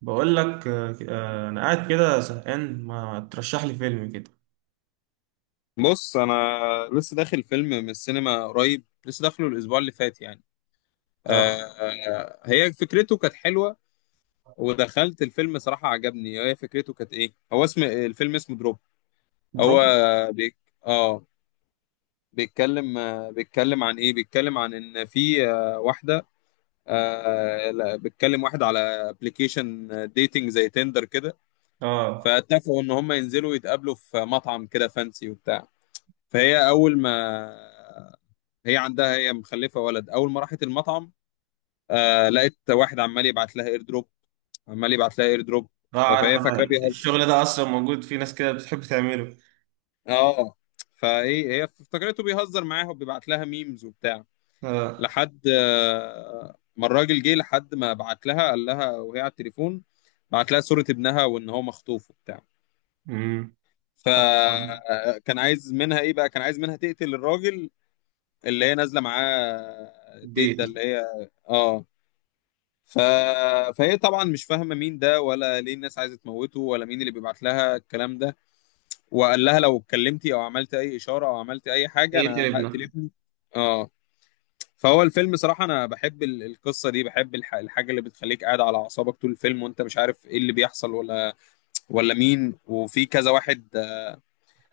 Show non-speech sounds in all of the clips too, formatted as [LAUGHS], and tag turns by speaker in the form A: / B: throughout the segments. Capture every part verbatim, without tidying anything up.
A: بقول لك، آه، آه، انا قاعد كده زهقان، ما ترشح لي فيلم كده.
B: بص انا لسه داخل فيلم من السينما قريب، لسه داخله الاسبوع اللي فات يعني.
A: اه.
B: آه. آه، هي فكرته كانت حلوه. ودخلت الفيلم صراحه عجبني، هي فكرته كانت ايه، هو اسم الفيلم اسمه دروب. هو
A: دراما.
B: بيك. اه بيتكلم آه، بيتكلم عن ايه، بيتكلم عن ان في آه، واحده. آه لا، بيتكلم واحد على ابلكيشن ديتنج زي تندر كده.
A: اه
B: فاتفقوا ان هم ينزلوا يتقابلوا في مطعم كده فانسي وبتاع. فهي اول ما هي عندها، هي مخلفه ولد، اول ما راحت المطعم آه لقيت واحد عمال يبعت لها اير دروب، عمال يبعت لها اير دروب.
A: اه.
B: آه
A: عارف،
B: فهي
A: انا
B: فاكراه بيهزر.
A: الشغل ده اصلا موجود، في ناس كده بتحب تعمله.
B: اه فايه هي افتكرته بيهزر معاها وبيبعت لها ميمز وبتاع،
A: اه.
B: لحد آه ما الراجل جه، لحد ما بعت لها، قال لها وهي على التليفون، بعت لها صورة ابنها وان هو مخطوف وبتاع.
A: امم.
B: فكان عايز منها ايه بقى، كان عايز منها تقتل الراجل اللي هي نازله معاه، الديت ده
A: بيت.
B: اللي هي. اه ف... فهي طبعا مش فاهمه مين ده، ولا ليه الناس عايزه تموته، ولا مين اللي بيبعت لها الكلام ده. وقال لها لو اتكلمتي او عملت اي اشاره او عملت اي حاجه
A: ايه
B: انا هقتل
A: تلبنا.
B: ابني. اه فهو الفيلم صراحه انا بحب ال- القصه دي، بحب الح... الحاجه اللي بتخليك قاعد على اعصابك طول الفيلم وانت مش عارف ايه اللي بيحصل ولا ولا مين، وفي كذا واحد.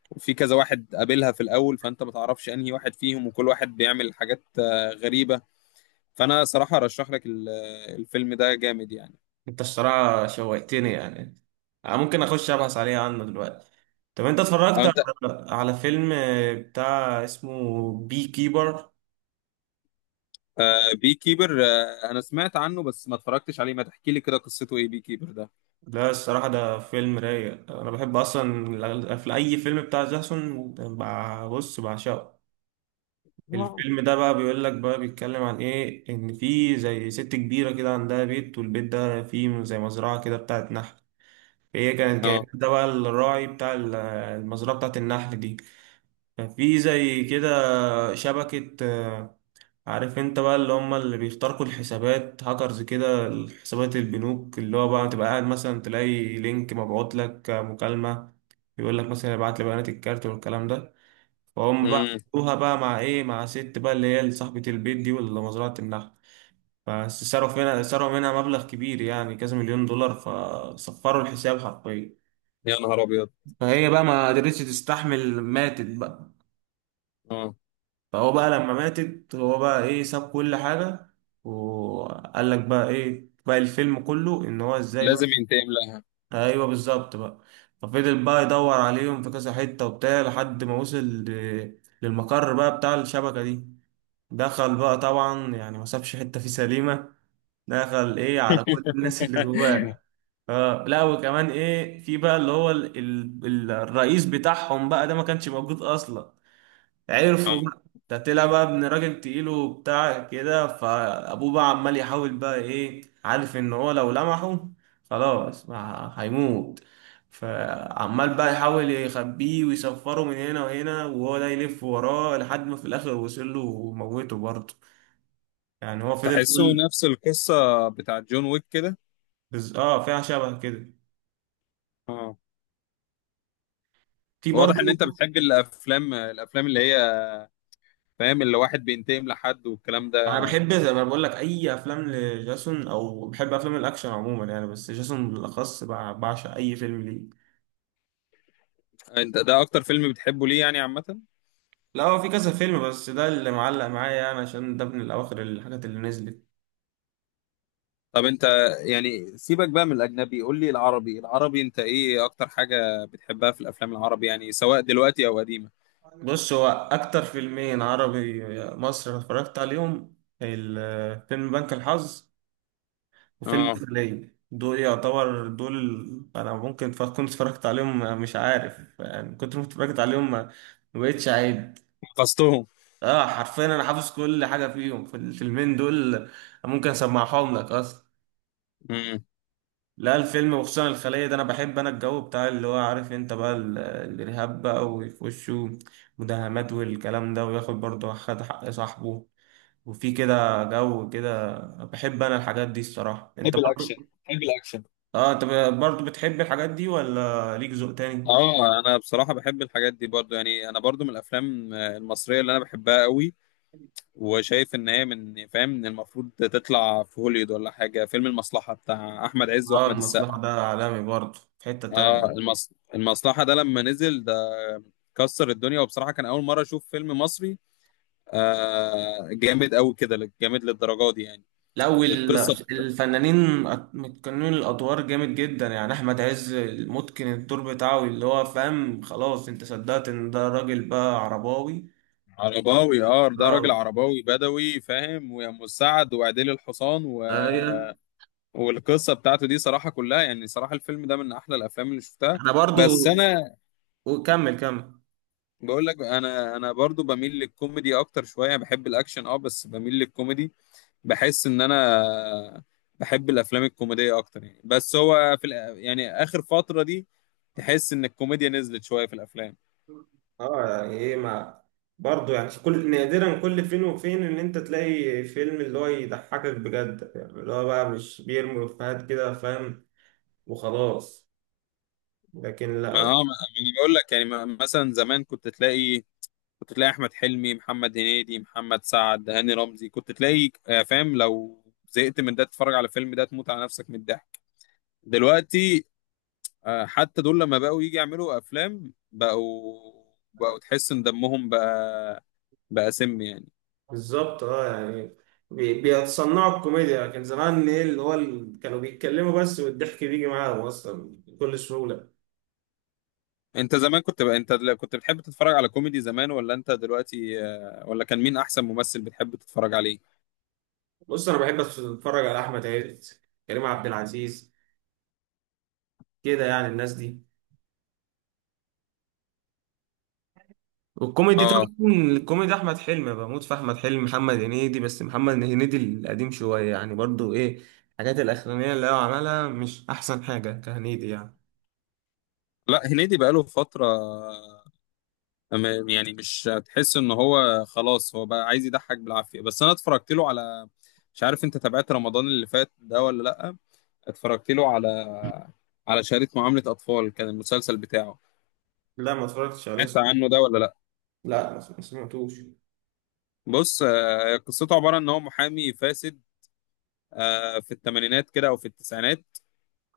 B: وفي كذا واحد قابلها في الاول، فانت ما تعرفش انهي واحد فيهم، وكل واحد بيعمل حاجات آه، غريبه. فانا صراحه ارشح لك ال- الفيلم ده جامد يعني.
A: انت الصراحه شوقتني يعني. آه، ممكن اخش ابحث عليه عنه دلوقتي. طب انت اتفرجت
B: انت.
A: على على فيلم آه، بتاع اسمه بي كيبر؟
B: آه بي كيبر، آه انا سمعت عنه بس ما اتفرجتش عليه، ما تحكي لي كده قصته ايه بي كيبر ده.
A: لا، الصراحة ده فيلم رايق. أنا بحب أصلا الأغل- في أي فيلم بتاع جاسون، بع- بص بعشقه.
B: [LAUGHS] آه.
A: الفيلم ده بقى بيقول لك، بقى بيتكلم عن ايه، ان في زي ست كبيره كده عندها بيت، والبيت ده فيه زي مزرعه كده بتاعت نحل. هي كانت مم. جايبه
B: اه.
A: ده بقى الراعي بتاع ال- المزرعه بتاعت النحل دي. ففي زي كده شبكه، آه، عارف انت بقى، اللي هم اللي بيخترقوا الحسابات، هاكرز كده. حسابات البنوك، اللي هو بقى تبقى قاعد مثلا تلاقي لينك مبعوت لك، آه، مكالمه. يقول لك مثلا: ابعت لي بيانات الكارت والكلام ده. فهم بقى
B: امم.
A: عملوها بقى مع ايه، مع ست بقى اللي هي صاحبة البيت دي واللي مزرعة النحل. بس صرفوا منها صرفوا منها مبلغ كبير يعني كذا مليون دولار، فصفروا الحساب حرفيا.
B: يا نهار ابيض.
A: فهي بقى ما قدرتش تستحمل، ماتت بقى.
B: اه
A: فهو بقى لما ماتت، هو بقى ايه، ساب كل حاجة. وقال لك بقى ايه، بقى الفيلم كله ان هو ازاي
B: لازم
A: بقى.
B: ينتقم لها.
A: ايوه، بالظبط بقى. ففضل بقى يدور عليهم في كذا حتة وبتاع، لحد ما وصل ل- للمقر بقى بتاع الشبكة دي. دخل بقى طبعا يعني، ما سابش حته فيه سليمه. دخل ايه على كل الناس اللي
B: [LAUGHS]
A: جواه. اه لا، وكمان ايه، في بقى اللي هو ال ال الرئيس بتاعهم بقى ده ما كانش موجود اصلا. عرفوا
B: اه
A: بقى ده طلع بقى ابن راجل تقيل وبتاع كده، فابوه بقى عمال يحاول بقى ايه، عارف ان هو لو لمحه خلاص ما هيموت. فعمال بقى يحاول يخبيه ويسفره من هنا وهنا، وهو ده يلف وراه لحد ما في الاخر وصل له وموته برضه. يعني هو فضل
B: تحسه
A: يقول.
B: نفس القصة بتاعت جون ويك كده.
A: بز... اه، فيها شبه كده.
B: اه
A: في
B: فواضح ان
A: برضو.
B: انت بتحب الافلام، الافلام اللي هي فاهم، اللي واحد بينتقم لحد والكلام
A: انا
B: ده.
A: بحب زي ما بقول لك اي افلام لجاسون، او بحب افلام الاكشن عموما يعني، بس جاسون بالاخص بع- بعشق اي فيلم ليه.
B: انت ده اكتر فيلم بتحبه ليه يعني عامة؟
A: لا، هو في كذا فيلم، بس ده اللي معلق معايا يعني، عشان ده من الاواخر الحاجات اللي نزلت.
B: طب انت يعني سيبك بقى من الاجنبي، قول لي العربي، العربي انت ايه اكتر حاجة بتحبها في الافلام العربي يعني سواء دلوقتي او قديمة.
A: بص، هو اكتر فيلمين عربي مصر اتفرجت عليهم: الفيلم بنك الحظ، وفيلم
B: اه
A: الخلية. دول يعتبر دول ال- أنا ممكن ف- كنت اتفرجت عليهم، مش عارف يعني، كنت اتفرجت عليهم ما ما بقتش عيب.
B: حفظتهم.
A: اه، حرفيا أنا حافظ كل حاجة فيهم، في الفيلمين دول. ممكن أسمعهم لك أصلا.
B: امم.
A: لا، الفيلم وخصوصا الخلية ده، أنا بحب أنا الجو بتاع اللي هو، عارف أنت بقى ال- الإرهاب بقى، ويخشوا مداهمات والكلام ده، وياخد برضه خد حق صاحبه. وفي كده جو كده. بحب أنا الحاجات دي الصراحة، أنت
B: بحب الاكشن،
A: برضه؟
B: بحب الاكشن.
A: اه، انت ب- برضه بتحب الحاجات دي ولا ليك ذوق تاني؟
B: اه انا بصراحة بحب الحاجات دي برضو يعني، انا برضو من الافلام المصرية اللي انا بحبها قوي، وشايف ان هي من، فاهم، ان المفروض تطلع في هوليوود ولا حاجة، فيلم المصلحة بتاع احمد عز
A: اه،
B: واحمد السقا.
A: المصلحة ده عالمي برضه، في حتة
B: اه
A: تانية.
B: المص... المصلحة ده لما نزل ده كسر الدنيا، وبصراحة كان اول مرة اشوف فيلم مصري آه جامد قوي كده، جامد للدرجه دي يعني.
A: لا، وال-
B: القصه.
A: الفنانين أت- متقنين الادوار جامد جدا يعني. احمد عز متقن الدور بتاعه، اللي هو فاهم، خلاص انت صدقت ان ده راجل بقى عرباوي.
B: عرباوي. اه ده راجل
A: اه.
B: عرباوي بدوي فاهم، ويا ام السعد وعديل الحصان و...
A: أيوة.
B: والقصه بتاعته دي صراحه كلها يعني، صراحه الفيلم ده من احلى الافلام اللي شفتها.
A: انا
B: بس
A: برضه.
B: انا
A: وكمل كمل.
B: بقول لك، انا انا برضو بميل للكوميدي اكتر شويه، بحب الاكشن اه بس بميل للكوميدي. بحس ان انا بحب الافلام الكوميديه اكتر يعني، بس هو في الأ- يعني اخر فتره دي تحس ان الكوميديا نزلت شويه في الافلام.
A: اه يعني ايه ما، برضه يعني كل نادرا، كل فين وفين ان انت تلاقي فيلم اللي هو يضحكك بجد يعني، اللي هو بقى مش بيرمي افيهات كده فاهم، وخلاص. لكن
B: ما اه
A: لا.
B: ما ما انا بقول لك يعني، ما- مثلا زمان كنت تلاقي، كنت تلاقي احمد حلمي، محمد هنيدي، محمد سعد، هاني رمزي، كنت تلاقي، آه، فاهم، لو زهقت من ده تتفرج على فيلم ده تموت على نفسك من الضحك. دلوقتي آه، حتى دول لما بقوا يجي يعملوا افلام بقوا، بقوا تحس ان دمهم بقى، بقى سم يعني.
A: بالظبط، اه يعني، بي- بيتصنعوا الكوميديا، لكن زمان ايه اللي هو ال- كانوا بيتكلموا بس والضحك بيجي معاهم اصلا بكل سهولة.
B: انت زمان كنت بقى انت دل- كنت بتحب تتفرج على كوميدي زمان ولا انت دلوقتي، آه، ولا كان مين احسن ممثل بتحب تتفرج عليه؟
A: بص، انا بحب اتفرج على احمد عز، كريم عبد العزيز، كده يعني الناس دي. والكوميدي
B: اه
A: طبعا، الكوميدي احمد حلمي، بموت في احمد حلمي، محمد هنيدي، بس محمد هنيدي القديم شويه يعني، برضو ايه الحاجات الاخرانيه اللي هو عملها، مش احسن حاجه كهنيدي يعني.
B: لا هنيدي بقاله فترة، أما- يعني مش هتحس ان هو خلاص هو بقى عايز يضحك بالعافيه، بس انا اتفرجت له على، مش عارف انت تابعت رمضان اللي فات ده ولا لا، اتفرجت له على، على شهاده معامله اطفال كان المسلسل بتاعه.
A: لا، ما اتفرجتش عليه.
B: سمعت عنه ده ولا لا؟
A: لا، ما سمعتوش.
B: بص آه، قصته عباره ان هو محامي فاسد آه، في الثمانينات كده او في التسعينات،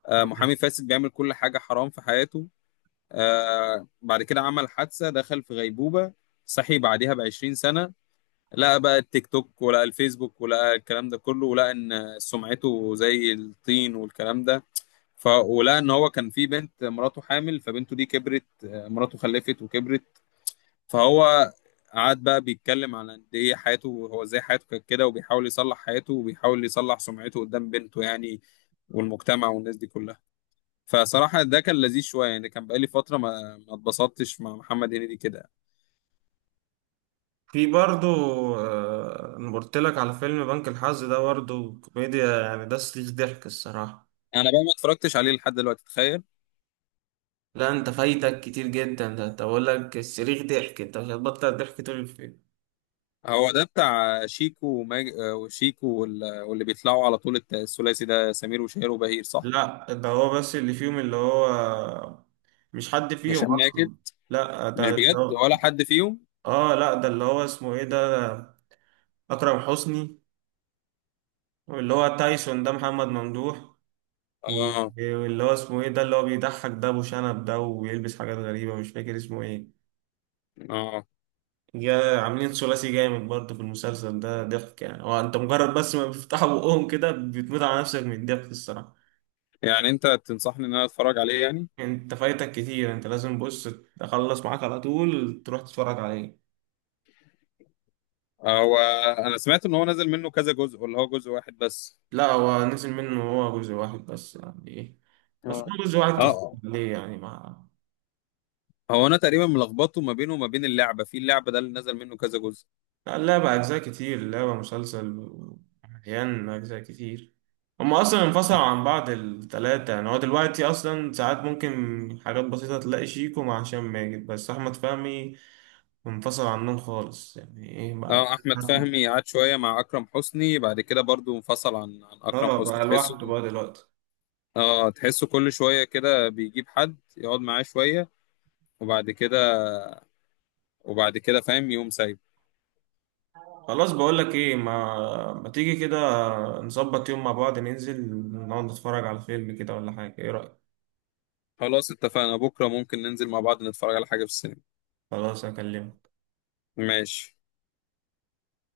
B: آه، محامي
A: تمام.
B: فاسد بيعمل كل حاجه حرام في حياته. آه، بعد كده عمل حادثه دخل في غيبوبه، صحي بعدها ب عشرين سنه، لقى بقى التيك توك ولقى الفيسبوك ولقى الكلام ده كله، ولقى ان سمعته زي الطين والكلام ده. ف ولقى ان هو كان في بنت، مراته حامل، فبنته دي كبرت آه، مراته خلفت وكبرت. فهو قعد بقى بيتكلم على قد ايه حياته، هو ازاي حياته كانت كده، وبيحاول يصلح حياته، وبيحاول يصلح سمعته قدام بنته يعني، والمجتمع والناس دي كلها. فصراحة ده كان لذيذ شوية يعني، كان بقالي فترة ما ما اتبسطتش مع محمد هنيدي كده.
A: في برضو، آه، انا قلت لك على فيلم بنك الحظ ده، برضو كوميديا يعني، ده صريخ ضحك الصراحه.
B: أنا بقى ما اتفرجتش عليه لحد دلوقتي، تخيل.
A: لا، انت فايتك كتير جدا، ده انت بقول لك صريخ ضحك، انت مش هتبطل ضحك طول الفيلم.
B: هو ده بتاع شيكو وماج... آه، وشيكو وال... واللي بيطلعوا على طول، الت- الثلاثي ده سمير وشهير وبهير صح؟
A: لا، ده هو بس اللي فيهم، اللي هو مش حد فيهم
B: هشام ماجد؟
A: اصلا. لا،
B: مش
A: ده اللي
B: بجد
A: هو.
B: ولا حد فيهم؟
A: اه لا، ده اللي هو اسمه ايه ده، اكرم حسني. واللي هو تايسون ده محمد ممدوح. و-
B: اه.
A: واللي هو اسمه ايه ده، اللي هو بيضحك ده ابو شنب ده وبيلبس حاجات غريبة، مش فاكر اسمه ايه.
B: اه.
A: جا عاملين ثلاثي جامد برضه، في المسلسل ده ضحك يعني، هو انت مجرد بس ما بيفتحوا بقهم كده بتموت على نفسك من الضحك الصراحة.
B: يعني انت تنصحني ان انا اتفرج عليه يعني؟
A: انت فايتك كتير، انت لازم، بص، تخلص معاك على طول تروح تتفرج عليه.
B: آه، هو انا سمعت ان هو نزل منه كذا جزء، ولا هو جزء واحد بس؟
A: لا، هو نزل منه هو جزء واحد بس، يعني ايه. بس
B: آه.
A: هو جزء واحد، كتير
B: اه
A: ليه يعني ما.
B: هو انا تقريبا ملخبطه ما بينه وما بين اللعبه، في اللعبه ده اللي نزل منه كذا جزء.
A: لا، اللعبة أجزاء كتير، اللعبة مسلسل مليان أجزاء كتير. هما أصلا انفصلوا عن بعض التلاتة يعني، هو دلوقتي أصلا ساعات ممكن حاجات بسيطة تلاقي شيكو مع هشام ماجد بس، أحمد فهمي انفصل عنهم خالص يعني ايه بقى.
B: اه احمد
A: [LAUGHS]
B: فهمي قعد شويه مع اكرم حسني، بعد كده برضو انفصل عن عن اكرم
A: اه،
B: حسني،
A: بقى لوحده
B: تحسه.
A: بقى دلوقتي.
B: اه تحسه كل شوية كده بيجيب حد يقعد معاه شوية، وبعد كده، وبعد كده فاهم يقوم سايب.
A: خلاص، بقولك ايه، ما ما تيجي كده، نظبط يوم مع بعض، ننزل نقعد نتفرج على فيلم كده ولا حاجة، ايه رأيك؟
B: خلاص اتفقنا، بكرة ممكن ننزل مع بعض نتفرج على حاجة في السينما.
A: خلاص، اكلمك.
B: ماشي.